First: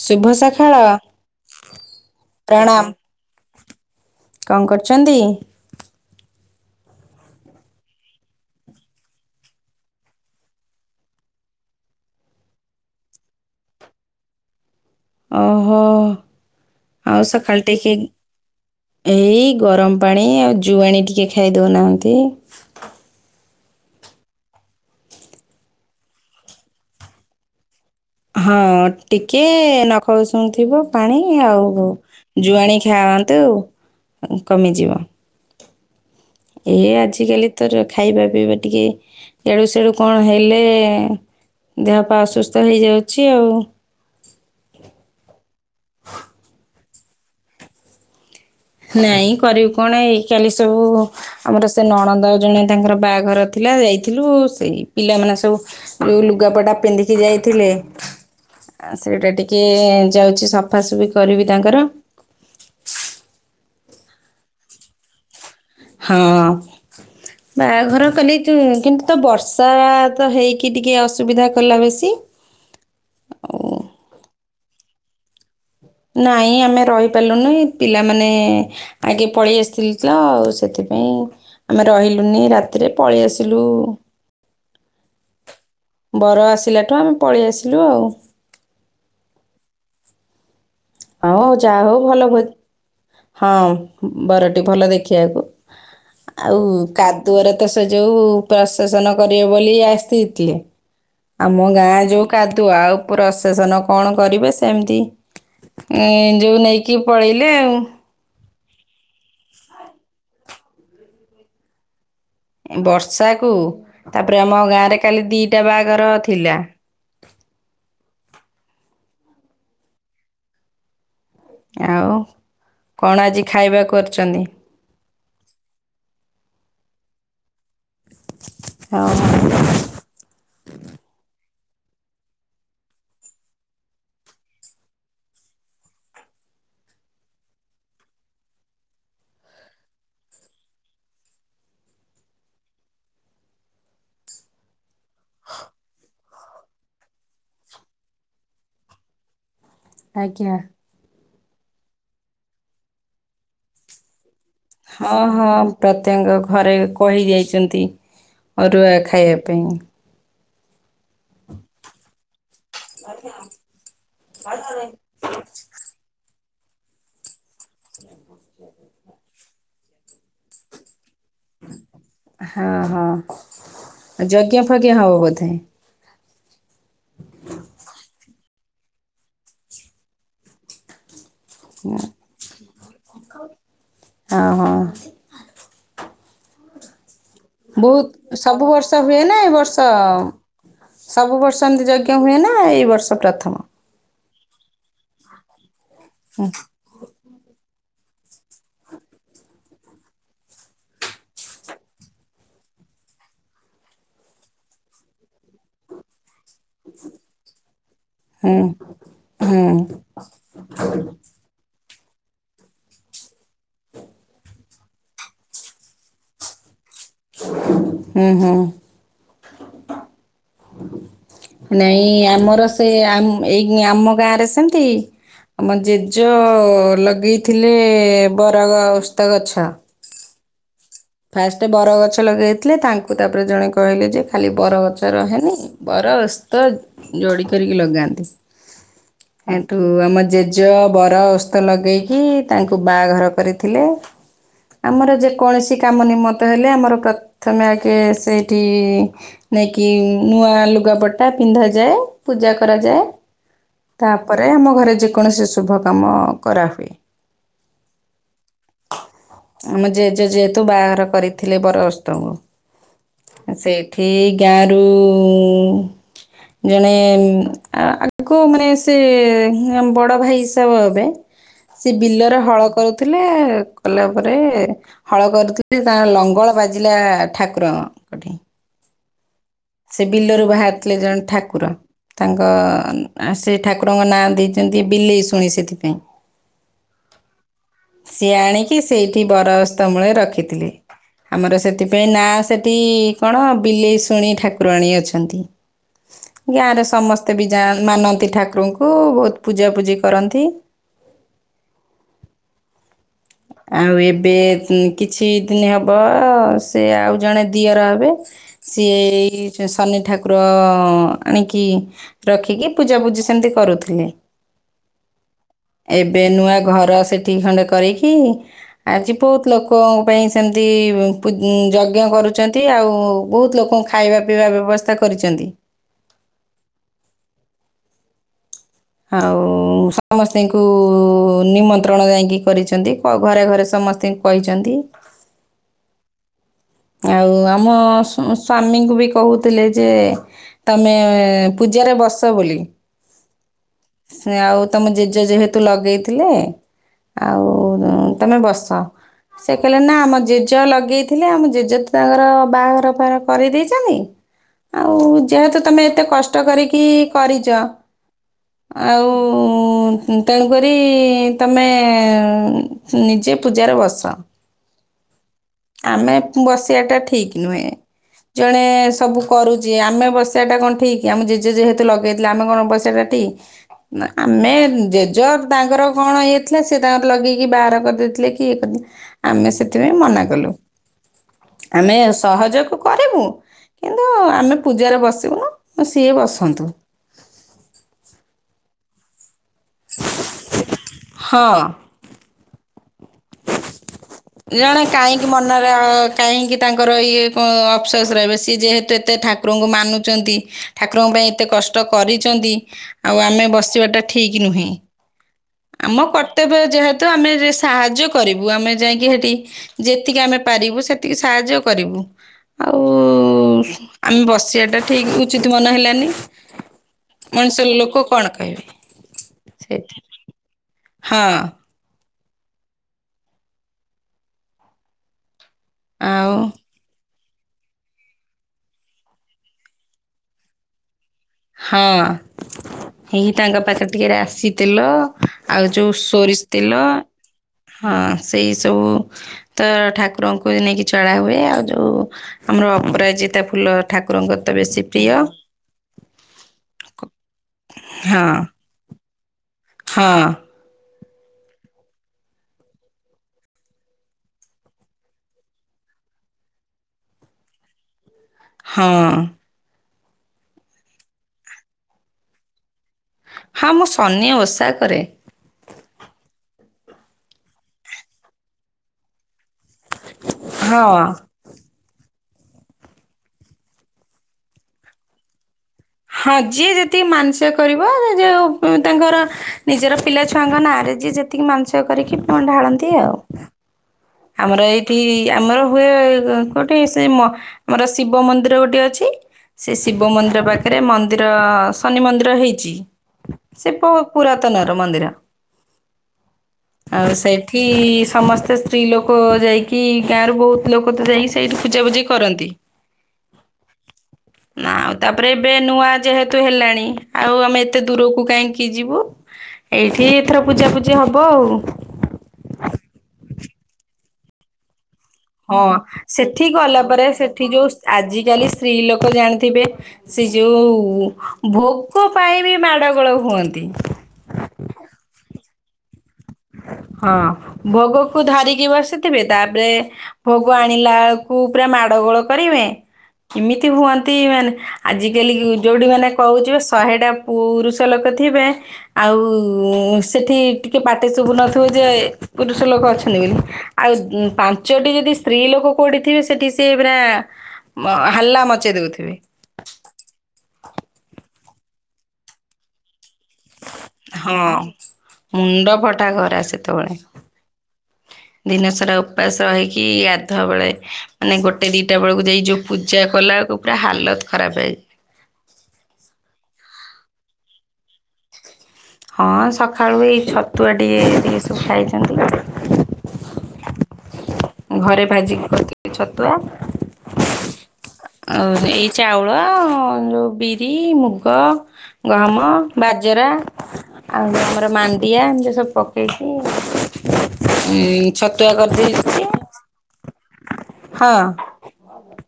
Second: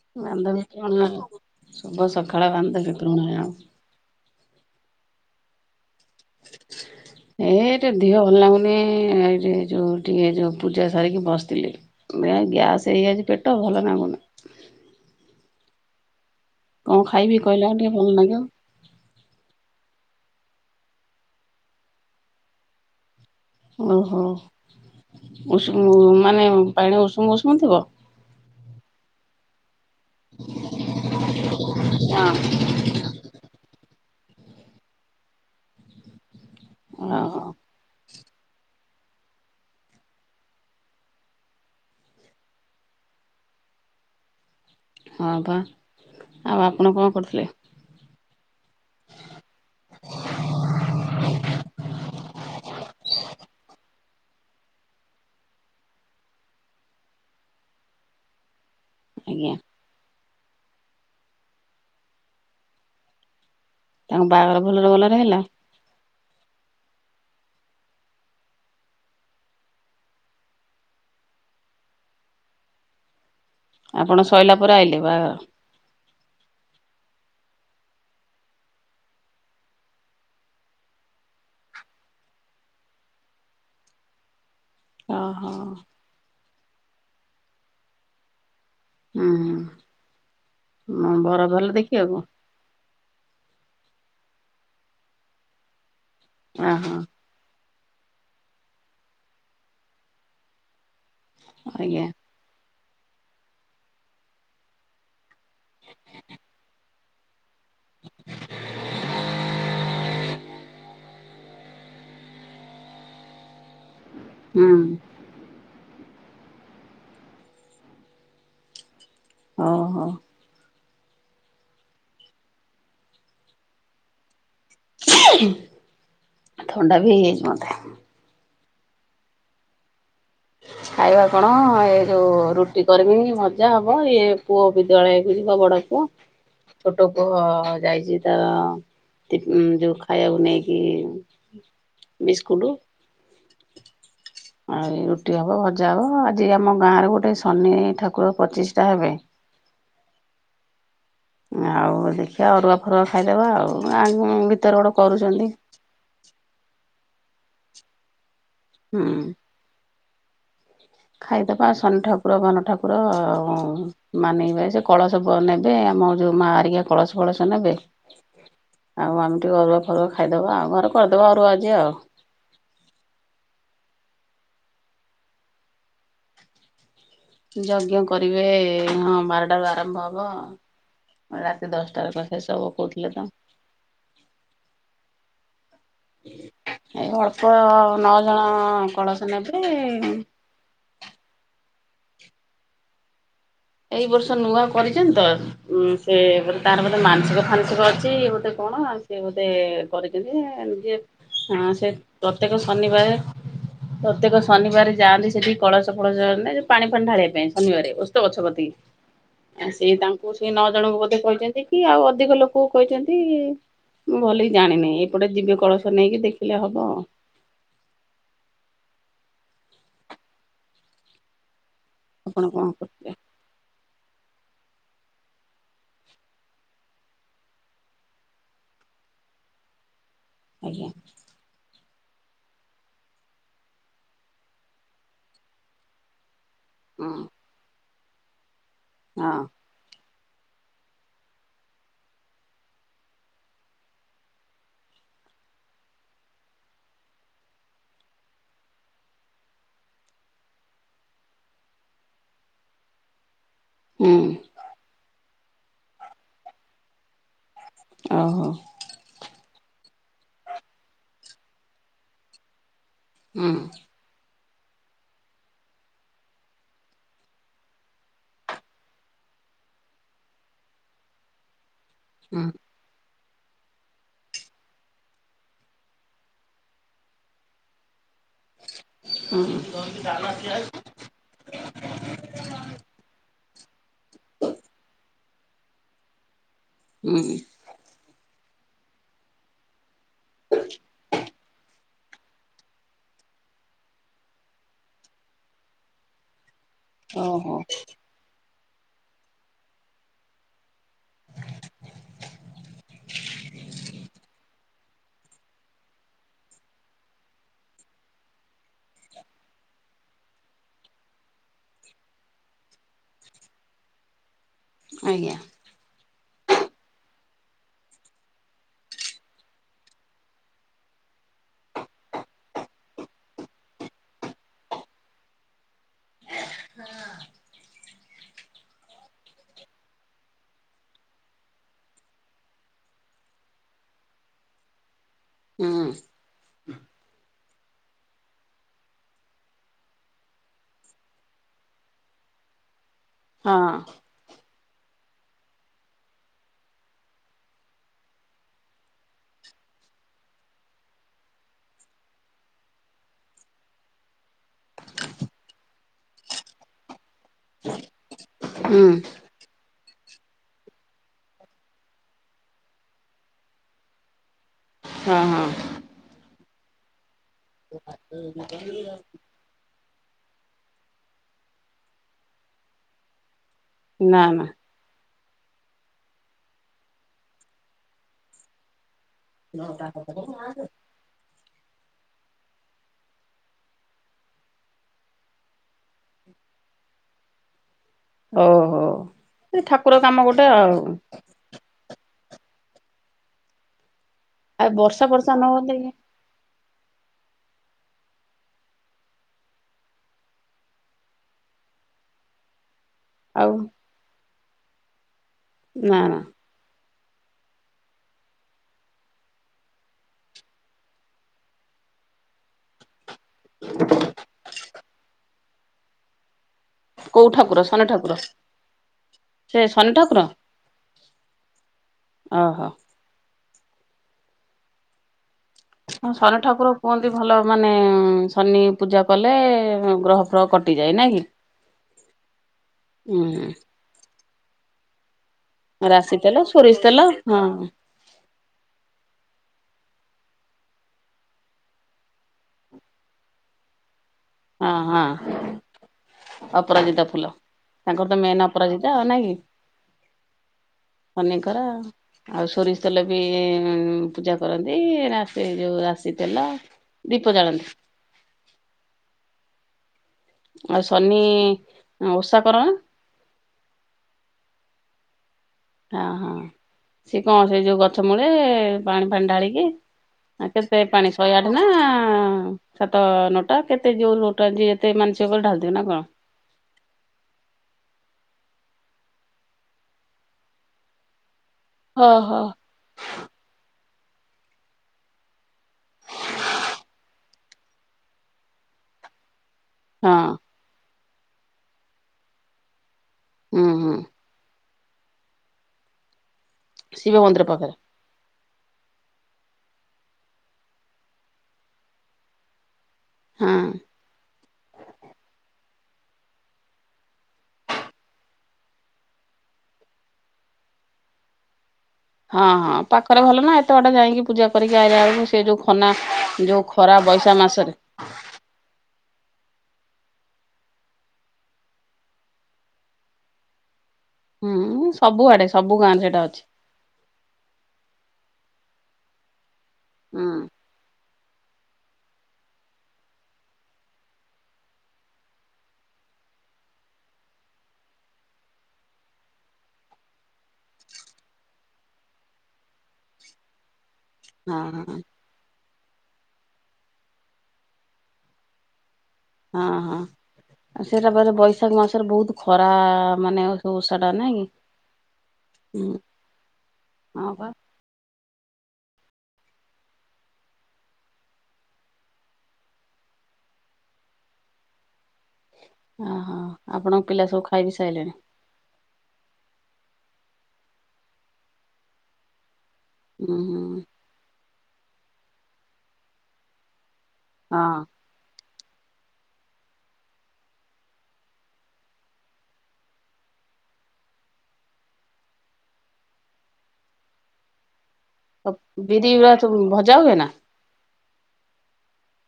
ଶୁଭ ସକାଳ ଶୁଭ ସକାଳ। ପ୍ରଣାମ କଣ କରୁଛନ୍ତି। [inaudible] ଏ ଟିକେ ଦିହ ଭଲ ଲାଗୁନି ଏଇ ଯୋଉ ଟିକେ ଯୋଉ ପୂଜା ସାରିକି ବସିଥିଲି ଗ୍ୟାସ ହେଇଯାଇଛି ପେଟ ଭଲ ନାଗୁନି। ଓହୋ। କଣ ଆଉ ଖାଇବି ସକାଳେ କହିଲା ଟିକେ ଭଲ ଲାଗିବ। ଏଇ ଗରମ ପାଣି ଆଉ ଜୁଆଣି ଟିକେ ଖାଇ ଦେଉନାହାଁନ୍ତି। ଓହୋ ଉଷୁମ ମାନେ ପାଣି ଉଷୁମ ଉଷୁମ ଥିବ। ହଁ ଟିକେ ନଖ ଖ ଉଷୁମ ଥିବ ପାଣି ଆଉ ଜୁଆଣି ଖାଆନ୍ତୁ। କମିଯିବ। ଏ ଓହୋ ଆଜିକାଲି ତ ଖାଇବା ପିଇବା ଟିକେ ଏଳୁ ସେଳୁ କଣ ହେଲେ। ଦେହ ପା ଅସୁସ୍ଥ ହେଇଯାଉଛି ଆଉ। ହଁ ବା, ଆଉ ଆପଣ କଣ କରୁଥିଲେ। ନାଇଁ କରିବୁ କଣ ଏଇ କାଲି ସବୁ ଆମର ସେ ନଣନ୍ଦ ଜଣେ ତାଙ୍କର ବାହାଘର। ଥିଲା ଯାଇଥିଲୁ ସେଇ ପିଲାମାନେ ସବୁ ଯୋଉ ଲୁଗାପଟା ପିନ୍ଧିକି ଯାଇଥିଲେ। ଆ ସେଇଟା ଆଜ୍ଞା ଟିକେ ଯାଉଛି ସଫାସଫି କରିବି ତାଙ୍କର। ତାଙ୍କ ବାହାଘର ଭଲରେ ଭଲରେ ହେଲା। ହଁ। ବାହାଘର କଲେ ତୁ କିନ୍ତୁ ତ ବର୍ଷା ତ ହେଇକି ଟିକେ ଅସୁବିଧା କଲା ବେଶୀ। ଆପଣ ସରିଲା ପରେ ଆଇଲେ ବାହାଘର। ନାହିଁ ଆମେ ରହିପାରିଲୁନି ପିଲାମାନେ। ଆଗେ ପଳେଇ ଆସିଥିଲି ତ ଆଉ ସେଥିପାଇଁ। ଆମେ ରହିଲୁନି ରାତିରେ ପଳେଇ ଆସିଲୁ। ଓହୋ। ବର ଆସିଲାଠୁ ଆମେ ପଳେଇ ଆସିଲୁ ଆଉ। ହୁଁ ହୁଁ ମଁ ହଉ ବର ଭଲ ଯାହା ହଉ ଭଲ ଦେଖିବାକୁ? ଭୋ ହଁ ବରଟି ଭଲ ଦେଖିବାକୁ ଆଉ ଓହୋ କା ଦୁଅ ରେ ତ ସେ ଯୋଉ ପ୍ରଶାସନ କରିବେ ବୋଲି ଆସିଥିଲେ। ଆମ ଗାଁ ଆଜ୍ଞା ଯୋଉ କାଦୁଅ ଆଉ ପ୍ରସାସନ କଣ କରିବେ ସେମିତି ଏ ଯୋଉ ନେଇକି ପଳେଇଲେ ଆଉ। ବର୍ଷାକୁ ତାପରେ ଆମ ହୁଁ। ଗାଁରେ କାଲି ଦିଟା ବାହାଘର ଥିଲା। ଓହ। ଆଉ କଣ ଆଜି ଖାଇବାକୁ କରୁଛନ୍ତି? ଥୋଣ୍ଡା ବି ହେଇ ଯାଇଛି ମତେ। ହଁ। ଖାଇବା କଣ ଏ ଯୋଉ ରୁଟି କରିବି ଭଜା ହେବ ଇଏ ପୁଅ ବିଦ୍ୟାଳୟକୁ ଯିବ ବଡ଼ ହୁ ଛୋଟ ପୁଅ ଯାଇଛି ତ ତି ଯୋଉ ଖାଇବାକୁ ନେଇକି ବିସ୍କୁଟ। ଆଉ ରୁଟି ହବ ଭଜା ହବ ଆଜି ଆମ ଗାଁ ରେ ଗୋଟେ ଶନି ଠାକୁର ପଚିଷ୍ଟା ହେବେ। ଆଜ୍ଞା। ଆଉ ଦେଖିବା ଅରୁଆ ଫରୁଆ ଖାଇଦେବା ଆଉ ଆନ ହଁ ହଁ ପ୍ରତ୍ୟଙ୍ଗ ଘରେ କହି ଯାଇଛନ୍ତି। ଅରୁଆ ହୁଁ। ଖାଇବା ପାଇଁ। ଖାଇଦବା ଆଉ ଶନି ଠାକୁର ବନ ଠାକୁର ମାନେଇବେ ସେ କଳସ ନେବେ ଆମ ଯୋଉ ମା ହରିକା କଳସ କଳସ ନେବେ ଆଉ ଆମେ ଟିକେ ଅରୁଆ ଫରୁଆ ଖାଇଦେବା ଆଉ ଘରେ କରିଦେବା ଅରୁଆ ଆଜି ଆଉ। ହଁ ହଁ ଯଜ୍ଞ ଫଜ୍ଞ ହବ ବୋଧେ। ଯଜ୍ଞ କରିବେ ହଁ ବାରଟାରୁ ଆରମ୍ଭ ହବ। ରାତି ଦଶଟାରେ କଥା ସବୁ କହୁଥିଲେ ତ। ହଁ ହଁ ଏଇ ହ ବହୁତ, ସବୁ ବର୍ଷ ହୁଏ ନା ଏ ନେବେ ବର୍ଷ ସବୁ ବର୍ଷ ଏମିତି ଯଜ୍ଞ ହୁଏ ନା ଏଇ ବର୍ଷ ପ୍ରଥମ? ଏଇ ବର୍ଷ ନୂଆ କରିଛନ୍ତି ତ ଉମ ସେ ବୋଧେ କାର ବୋଧେ ମାନସିକ ଫାନସିକ ଅଛି ସିଏ ଗୋଟେ କଣ ସିଏ ଗୋଟେ କରିଛନ୍ତି [unintelligible] ହଁ ସେ ପ୍ରତ୍ୟେକ ଶନିବାରେ ପ୍ରତ୍ୟେକ ଶନିବାର ଯାଆନ୍ତି ସେଠି କଳସ ଫଳସ ଏମିତି ପାଣି ଫାଣି ଢାଳିବା ପାଇଁ ଶନିବାରେ ଉସ୍ତ ଗଛପ [inaudible] ଆ ସେ ତାଙ୍କୁ ସେ ନଅ ଜଣଙ୍କୁ ବୋଧେ କହିଛନ୍ତି କି ଆଉ ଅଧିକ ଲୋକ କୁ କହିଛନ୍ତି। ମୁଁ ଭଲିକି ଜାଣିନି ଏପଟେ ଯିବେ କଳସ ନେଇକି ଦେଖିଲେ ହବ। ହୁଁ ହୁଁ। ନାଇଁ ଆପଣ କଣ ଆମର ସେ କରୁଥିଲେ? ଆମ ଏଇ ଆମ ଗାଁ ରେ ସେମିତି ଆମ ଜେଜ ଲଗେଇଥିଲେ ବରଗ ଓସ୍ତ ଗଛ। ଆଜ୍ଞା। ଫାଷ୍ଟ ବରଗଛ ଲଗେଇଥିଲେ ତାଙ୍କୁ ତାପରେ ଜଣେ କହିଲେ ଯେ ଖାଲି ବରଗଛ ରହେନି। ବର ଓସ୍ତ ହୁଁ ଯୋଡି କରିକି ଲଗାନ୍ତି। ହଁ। ଏଠୁ ଆମ ଜେଜ ବର ଓସ୍ତ ଲଗେଇକି ତାଙ୍କୁ ବାହାଘର କରିଥିଲେ। ଆମର ଯେକୌଣସି କାମ ନିମତ ହେଲେ ଆମର ପ୍ରଥମେ ଆଗେ ସେଇଠି ନେଇକି ନୂଆ ଲୁଗାପଟା ପିନ୍ଧାଯାଏ ପୂଜା କରାଯାଏ। ହୁଁ ତାପରେ ଆମ ଘରେ ଯେକୌଣସି ଶୁଭ କାମ କରାହୁଏ। ଓହୋ। ଆମ ଜେଜ ଯେ ତୁ ବାହାଘର କରି ଥିଲେ ବର ଓସ୍ତଙ୍କୁ ହୁଁ ଆ ସେଇଠି ଗାଁରୁ ଜଣେ ଉଁ ଆଙ୍କୁ ମାନେ ସେ ବଡ଼ ଭାଇ ହିସାବ ହେବେ। ସେ ବିଲରେ ହୁଁ। ହଳ କରୁଥିଲେ କଲା ପରେ ହଳ କରୁଥିଲି ତାଙ୍କ ଲଙ୍ଗଳ ବାଜିଲା ଠାକୁରଙ୍କ ଠେଇଁ। ହଁ। ସେ ବିଲରୁ ବାହାରିଥିଲେ ଜଣେ ଠାକୁ ଠାକୁର ତାଙ୍କ ଆ ସେ ଠାକୁରଙ୍କ ନାଁ ଦେଇଚନ୍ତି ବିଲେଇଶୁଣି ସେଥିପାଇଁ। ଉଁ ସିଏ ଆଣିକି ସେଇଠି ବର ଅସ୍ତ ମୂଳେ ରଖିଥିଲେ ଆମର ସେ ସେଥିପାଇଁ ନାଁ ସେଠି କଣ ବିଲେଇ ଶୁଣି ଠାକୁ ରାଣୀ ଅଛନ୍ତି ଗାଁରେ ସମସ୍ତେ ବି ଓହୋ ଯାଆ ମାନନ୍ତି ଠାକୁରଙ୍କୁ। କୁ ବହୁତ ପୂଜାପୂଜି କରନ୍ତି। ଆଉ ଏବେ କିଛି ଦିନ ହବ ସେ ଆଉ ଜଣେ ଦିଅର ହେବେ ସିଏ ଏଇ ଯ ଶନି ଠାକୁର ଆଣିକି ରଖିକି ପୂଜା ପୂଜି ସେମିତି କରୁଥିଲେ। ଆଜ୍ଞା। ଏବେ ନୂଆ ଘର ସେଠି ଖଣ୍ଡେ କରିକି ଆଜି ବହୁତ ଲୋକଙ୍କ ପାଇଁ ସେମିତି ପୂ ଯଜ୍ଞ କରୁଚନ୍ତି ଆଉ ବହୁତ ଲୋକଙ୍କୁ ଖାଇବା ପିଇବା ବ୍ୟବସ୍ଥା କରିଚନ୍ତି। ହଁ। ଆଉ ସମସ୍ତିଙ୍କୁ ନିମନ୍ତ୍ରଣ ଯାଇଁକି କରିଚନ୍ତି ଘରେ ଘରେ ସମସ୍ତେ କହିଚନ୍ତି। ହୁଁ ଆଉ ଆଉ ମୋ ସୁ ସ୍ୱାମୀଙ୍କୁ ବି କହୁଥିଲେ ଯେ ତମେ ପୂଜାରେ ବସ ବୋଲି। ହଁ। ସେ ଆଉ ତମ ଜେଜ ଯେହେତୁ ଲଗେଇଥିଲେ ଆଉ ତମେ ବସ। ସେ କହିଲେ ନା ଆମ ଜେଜ ଲଗେଇଥିଲେ ଆମ ଜେଜେ ତ ତାଙ୍କର ବାହାଘର ଫା କରେଇ ଦେଇଚନି। ଆଉ ଯେହେତୁ ତମେ ଏତେ କଷ୍ଟ କରିକି କରିଚ। ହୁଁ ଆଉ ଉଁ ତେଣୁ କରି ତମେ ନିଜେ ପୂଜାରେ ବସ। ହଁ ହଁ। ଆମେ ବସିବା ଟା ଠିକ୍ ନୁହେଁ ଜଣେ ସବୁ କରୁଚି ଆମେ ବସିବା ଟା କଣ ଠିକ୍ ଆମ ଜେଜେ ଯେହେତୁ ଲଗେଇଥିଲେ ଆମେ କଣ ବସିବା ଟା କଣ ଠିକ୍? ନା ଆମେ ଜେଜର୍ ତାଙ୍କର କଣ ଇଏ ଥିଲା ସେ ତାଙ୍କର ଲଗେଇକି ବାହାର କରିଦେଇଥିଲେ କି ଇଏ କରି ଆମେ ସେଥିପାଇଁ ମନା କଲୁ ଆମେ ସହଯୋଗ କରିବୁ। କିନ୍ତୁ ଆମେ ପୂଜାରେ ବସିବୁନୁ ଅ ସିଏ ବସନ୍ତୁ। ଓହୋ [inaudible] ସେ ଠାକୁର କାମ ଗୋଟେ ଆଉ ହଁ ଆଉ ଜଣେ ବର୍ଷା କାହିଁକି ଫର୍ଷା ମନରେ ନହୁଅନ୍ତା କି କାହିଁକି ତାଙ୍କର ଇଏ କଣ ଅଫସ୍ସ ରହିବେ, ସିଏ ଯେହେତୁ ଏତେ ଠାକୁରଙ୍କୁ ମାନୁଚନ୍ତି ଠାକୁରଙ୍କ ପାଇଁ ଏତେ କଷ୍ଟ କରିଚନ୍ତି ଆଉ ଆମେ ବସିବାଟା ଠିକ୍ ନୁହେଁ [inaudible] ନା ଆମ କ ନା ତେବେ ଯେହେତୁ, ଆମେ ଯେ ସାହାଯ୍ୟ କରିବୁ, ଆମେ ଯାଇ ଯେଠି, ଯେତିକି ଆମେ ପାରିବୁ ସେତିକି ସାହାଯ୍ୟ କରିବୁ, [inaudible] ଆଉ ଆମେ ବସିବାଟା ଠିକ୍ ଉଚିତ ମନ ହେଲାନି, କୋଉ [inaudible] ଠାକୁର ମଣିଷ ଶନି ଲୋକ ଠାକୁର କଣ କହିବେ [inaudible] ସେ ଶନି ସେଥି ଠାକୁର? [inaudible] ହଁ ଓ ହୋ ଅଁ, ଆଉ ଶନ ଠାକୁର କୁହନ୍ତି, ଭଲ ମାନେ ଶନି ପୂଜା କଲେ -ଗ୍ରହ ଫ୍ରହ କଟିଯାଏ ନାଇ କି, ହଁ - [inaudible] ହେଇ ତାଙ୍କ ହୁଁ ପାଖରେ ଟିକେ ରାଶି ତେଲ ଆଉ ଯୋଉ ସୋରିଷ ତେଲ, [inaudible] ହଁ ସେଇ ସବୁ ତ, ଠାକୁରଙ୍କୁ ନେଇକି ଚଳା ହୁଏ, ଆଉ ଯୋଉ ଆମର ଅପରାଜିତା ଫୁଲ ଠାକୁରଙ୍କର ତ, ହଁ ବେଶୀ ହଁ। ପ୍ରିୟ। [inaudible] ଅପରାଜିତା ଫୁଲ, [inaudible] ତାଙ୍କର ତ ହଁ ମେନ୍ ଅପରାଜିତା ନାଇ କି [inaudible] ହଁ ଅନେକର ଆଉ ସୋରିଷ ତେଲ ବି ପୂଜା କରନ୍ତି ରାଶି ଯୋଉ ରାଶି ତେଲ। ଦୀପ ଜାଳନ୍ତି ହଁ ଆଉ ଶନି, [inaudible] ଓଷା କର ନା ହଁ, ମୁଁ ଶନି ଓଷା କରେ। ଅଁ-ହଁ, [inaudible] ସିଏ କଣ ସେ ଯୋଉ ଗଛ ମୂଳେ ପାଣି ଫାଣି ଢାଳିକି [inaudible] ଆ କେତେ ହଁ ପାଣି ଶହେଆ ନା ସାତ ନଅଟା କେତେ ଯୋଉ ନଟା ଯ ଏତେ ମାନସିକ କରି ଢାଳି ଦିଅ ନା କଣ? ହଁ, ଯିଏ ଯେତିକି ମାନସିକ କରିବ, ଯୋଉ ତାଙ୍କର ନିଜର ପିଲା ଛୁଆଙ୍କ ନାଁରେ ଯିଏ ଯେତିକି ମାନସିକ ହଁ କରିକି ହଁ। ପୁଣି ଢାଳନ୍ତି ଆଉ ଆମର ଏଇଠି ଆମର ହୁଏ, କୋଉଠି ସେ ମ ମର ଶିବ ମନ୍ଦିର ଗୋଟେ ଅଛି ସେ ଶିବ ହଁ ମନ୍ଦିର ପାଖରେ, ମନ୍ଦିର ଶନି ମନ୍ଦିର ହେଇଚି [inaudible] ହୁଁ ସେ ପୁ ହୁଁ ପୁରାତନ ର ମନ୍ଦିର, [inaudible] ଆଉ ଶିବ ମନ୍ଦିର ସେଠି ପାଖରେ ସମସ୍ତେ- ସ୍ତ୍ରୀ ଲୋକ ଯାଇକି, ଗାଁ ର ବହୁତ ଲୋକ ତ ଯାଇକି, ସେଇଠି ପୂଜାପୂଜିି କରନ୍ତି। ହଁ [inaudible] ନା, ଆଉ ତାପରେ ଏବେ ନୂଆ ଯେହେତୁ ହେଲାଣି, ଆଉ ଆମେ ଏତେ ଦୂରକୁ କାହିଁକି ଯିବୁ ଏଇଠି, ଏଥର ପୂଜାପୂଜି ହବ ଆଉ ହଁ, ହଁ ପାଖରେ ଭଲ ନା, ଏତେ ବାଟ ଯାଇକି ପୂଜା କରିକି ଆଇଲା ବେଳକୁ ସେ ହଁ, ଯୋଉ ଖନା ସେଠି ଯୋଉ ଗଲା ଖରା ପରେ ବୈଶାଖ ସେଠି ଯୋଉ, ମାସରେ ଆଜିକାଲି ସ୍ତ୍ରୀ ଲୋକ ଜାଣିଥିବେ ସେ ଯୋଉ ଭୋକ ପାଇଁ ବି ମାଡଗୋଳ ହୁଅନ୍ତି। ହୁଁ ସବୁଆଡେ, ସବୁ ଗାଁରେ ସେଇଟା ଅ ହଁ, ଭୋଗକୁ ଧରିକି ବସିଥିବେ, ତାପରେ ହୁଁ ଭୋଗ ଆଣିଲା କୁ ପୁରା ମାଡ ଗୋଳ କରିବେ। ଏମିତି ହୁଅନ୍ତି ମାନେ ଆଜିକାଲି ଯୋଉଠି ମାନେ କହୁଛୁ ଶହେଟା ପୁରୁଷ ଲୋକ ଥିବେ ଆଉ ସେଠି ଟିକେ ପା ପାଟିଶୁଭୁ ନଥିବ ଯେ ପୁରୁଷ ଲୋକ ଅଛନ୍ତି ବୋଲି ଆଉ ହଁ ହଁ ପାଞ୍ଚଟି ଯଦି ସ୍ତ୍ରୀ ଲୋକ କୋଉଠିଥିବେ ସେଠି ସେ ପୁରା ହାଲ୍ଲା ମଚେଇ ଦେଉଥିବେ। ହଁ ହଁ ସେଇରା ପରେ ବୈଶାଖ ମାସରେ ବହୁତ ଖରା ମାନେ ସବୁ ଓଷା ଟା ନାଇଁ ହଁ କି? ମୁଣ୍ଡ ହୁଁ ଫଟା ଖରା ସେତେବେଳେ। ହଁ ପା। ଦିନ ସାରା ଉପାସ ହେଇକି ଗାଧୁଆ ବେଳେ ମାନେ ଗୋଟେ ଦିଟା ବେଳକୁ ଯାଇ ଯୋଉ ପୂଜା କଲା ବେଳକୁ ପୁରା ହାଲତ ଖରାପ ହେଇ ଓହୋ ଆପଣଙ୍କ ପିଲା ସବୁ ଖାଇ ପିଇ ସାରିଲେଣି? ହଁ ସକାଳୁ ଏଇ ଛତୁଆ ଟିକେ ଟିକେ ସବୁ ଖାଇଛନ୍ତି। ହୁଁ ହୁଁ। ଘରେ ଭାଜିକିି କରିିଥିଲି ଛତୁଆ। ହଁ। ଆଉ ଏଇ ଚାଉଳ ଯୋଉ ବିରି, ମୁଗ ଗହମ, ବାଜରା ଆଉ ଆମର ମାଣ୍ଡିଆ ଏମତି ସବୁ ପକେଇକି ହୁଁ। ଛତୁଆ କରି ବିରି ଦେଇଥିଲି। ଗୁରା ସବୁ ଭଜା ହୁଏ ନା? ହଁ।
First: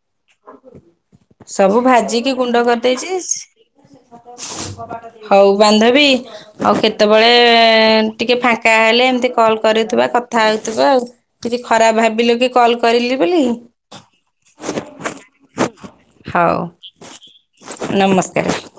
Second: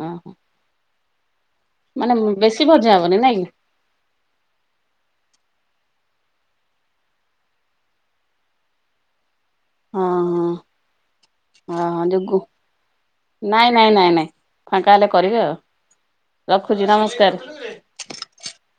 ହୁଁ ହୁଁ। ସବୁ ଭାଜିିକି ଗୁଣ୍ଡ ବେଶୀ ଭଜା କରିଦେଇଚି। ହବନି ନାଇଁ କି? ହଉ ବାନ୍ଧବୀ ଆଉ କେତେବେଳେ ଟିକେ ଫାଙ୍କା ହେଲେ ଏମିତି କଲ ହଁ କରୁଥିବା କଥା ହଉଥିବା ଆଉ କିଛି ହଁ ଖରାପ ହଁ ଯୋଉ ଭାବିଲ ଗୁ କି କଲ୍ କରିଲି ବୋଲି? ନାଇଁ ନାଇଁ ନାଇଁ ନାଇଁ ଫାଙ୍କା ହେଲେ କରିବି ଆଉ। ହଉ ରଖୁଚି ନମସ୍କାର। ନମସ୍କାର।